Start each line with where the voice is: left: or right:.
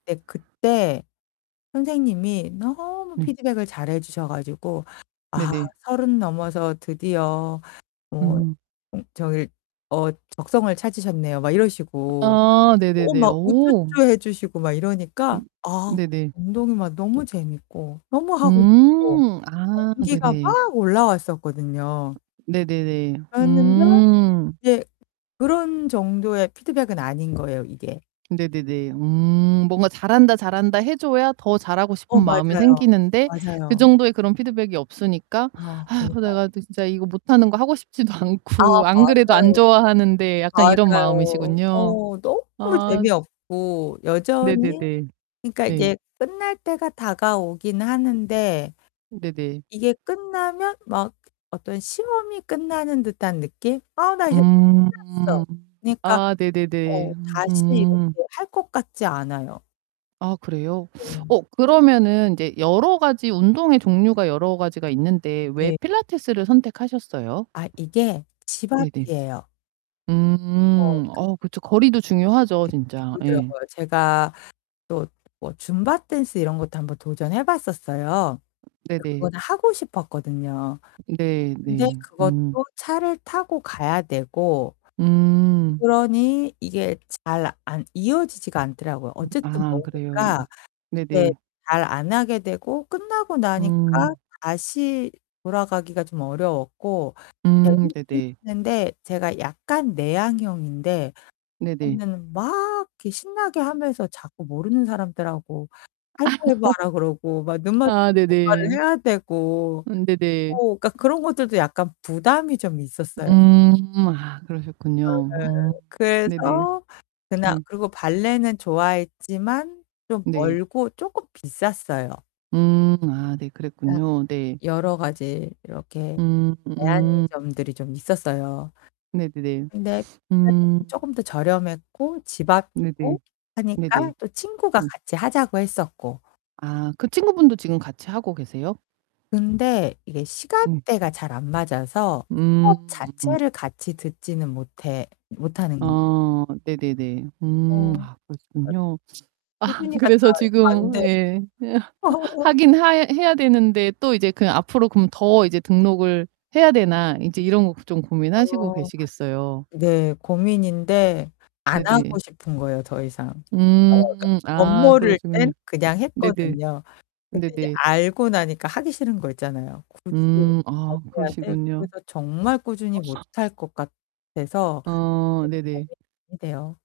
left: 네, 그때 선생님이 너무
right: 음.
left: 피드백을 잘해 주셔 가지고 "아,
right: 네네.
left: 30 넘어서 드디어 뭐
right: 음.
left: 음, 저기 어, 적성을 찾으셨네요." 막 이러시고.
right: 아,
left: 어,
right: 네네네.
left: 막
right: 오.
left: 우쭈쭈 해 주시고 막 이러니까
right: 음.
left: 아.
right: 네네.
left: 운동이 막 너무 재밌고, 너무 하고 싶고
right: 음, 아,
left: 동기가
right: 네네.
left: 막 올라왔었거든요.
right: 네네네.
left: 그랬는데
right: 음.
left: 이제 그런 정도의 피드백은 아닌 거예요, 이게.
right: 네네네. 음, 뭔가 "잘한다, 잘한다" 해 줘야 더 잘하고 싶은
left: 어,
right: 마음이
left: 맞아요.
right: 생기는데 그
left: 맞아요.
right: 정도의 그런 피드백이 없으니까
left: 아,
right: '아이고,
left: 그러니까요.
right: 내가 그 진짜 이거 못하는 거 하고 싶지도
left: 아,
right: 않고 안 그래도 안
left: 맞아요.
right: 좋아하는데.' 약간 이런
left: 맞아요.
right: 마음이시군요.
left: 어, 너무
right: 아.
left: 재미없고 여전히
right: 네네네.
left: 그러니까
right: 네.
left: 이게 끝날 때가 다가오긴 하는데.
right: 네네.
left: 이게 끝나면 막 어떤 시험이 끝나는 듯한 느낌? "아, 나 이제
right: 음.
left: 끝났어." 그러니까
right: 아, 네네네.
left: 어, 다시
right: 음.
left: 이렇게 할 것 같지 않아요.
right: 아, 그래요?
left: 네.
right: 어, 그러면은 인제 여러 가지 운동의 종류가 여러 가지가 있는데 왜
left: 네.
right: 필라테스를 선택하셨어요?
left: 아, 이게 집
right: 네네.
left: 앞이에요. 어,
right: 음,
left: 그.
right: 어, 그쵸. 거리도 중요하죠,
left: 네,
right: 진짜. 예.
left: 그러더라고요. 제가 또 뭐 줌바 댄스 이런 것도 1 번 도전해 봤었어요. 근데
right: 네네.
left: 그거는 하고 싶었거든요.
right: 네.
left: 근데
right: 네.
left: 그것도
right: 음.
left: 차를 타고 가야 되고
right: 음.
left: 그러니 이게 잘 안 이어지지가 않더라고요. 어쨌든
right: 아, 그래요. 음.
left: 머니까 이게
right: 네네.
left: 잘 안 하게 되고 끝나고 나니까
right: 음.
left: 다시 돌아가기가 좀 어려웠고
right: 음,
left: 재밌긴
right: 네네.
left: 했는데 제가 약간 내향형인데
right: 네네.
left: 그거는 막 이렇게 신나게 하면서 자꾸 모르는 사람들하고
right: 아.
left: 하이파이브 하라 그러고 막 눈만
right: 아,
left: 마주치면 뭔가를
right: 네네.
left: 해야 되고
right: 음,
left: 어,
right: 네네.
left: 그러니까 그런 것들도 약간 부담이 좀 있었어요.
right: 음. 음, 아.
left: 네네.
right: 그러셨군요. 음. 네네.
left: 그래서 그날
right: 네.
left: 그거 발레는 좋아했지만 좀
right: 네.
left: 멀고 쪼끔 비쌌어요.
right: 음. 아 네. 그랬군요. 네.
left: 여러 가지 이렇게
right: 음 음.
left: 제한점들이 좀 있었어요.
right: 네네네.
left: 근데 필라테스는
right: 음.
left: 쪼끔 더 저렴했고 집
right: 네네.
left: 앞이고
right: 네네.
left: 하니까 또 친구가
right: 음.
left: 같이 하자고 했었고.
right: 아, 그 친구분도 같이 하고 계세요?
left: 근데 이게
right: 음.
left: 시간대가 잘 안 맞아서 수업
right: 음.
left: 자체를 같이 듣지는 못해. 못하는
right: 아. 네네네. 음.
left: 어,
right: 아,
left: 그러니까
right: 그렇겠군요. 아
left: 꾸준히 가기가
right: 그래서
left: 잘 안
right: 지금
left: 돼.
right: 예. 예. '하긴 하야 해야 되는데 또 이제 그냥 앞으로 그럼 더 이제 등록을 해야 되나?' 인제 이런 거 좀 고민하시고
left: [unintelligible]
right: 계시겠어요.
left: 네, 고민인데 안
right: 네네.
left: 하고 싶은 거예요, 더 이상. 그러니까
right: 음, 아,
left: 멋모를
right: 그러시군요.
left: 땐 그냥
right: 네네.
left: 했거든요. 근데 이제
right: 네네.
left: 알고 나니까 하기 싫은 거 있잖아요. "굳이
right: 음,
left: 다시
right: 아,
left: 해야 돼?"
right: 그러시군요.
left: 그래서 정말 꾸준히
right: [unintelligible]
left: 못할 것 같아서
right: 아,
left: 이제는
right: 네네.
left: [unintelligible] 대요.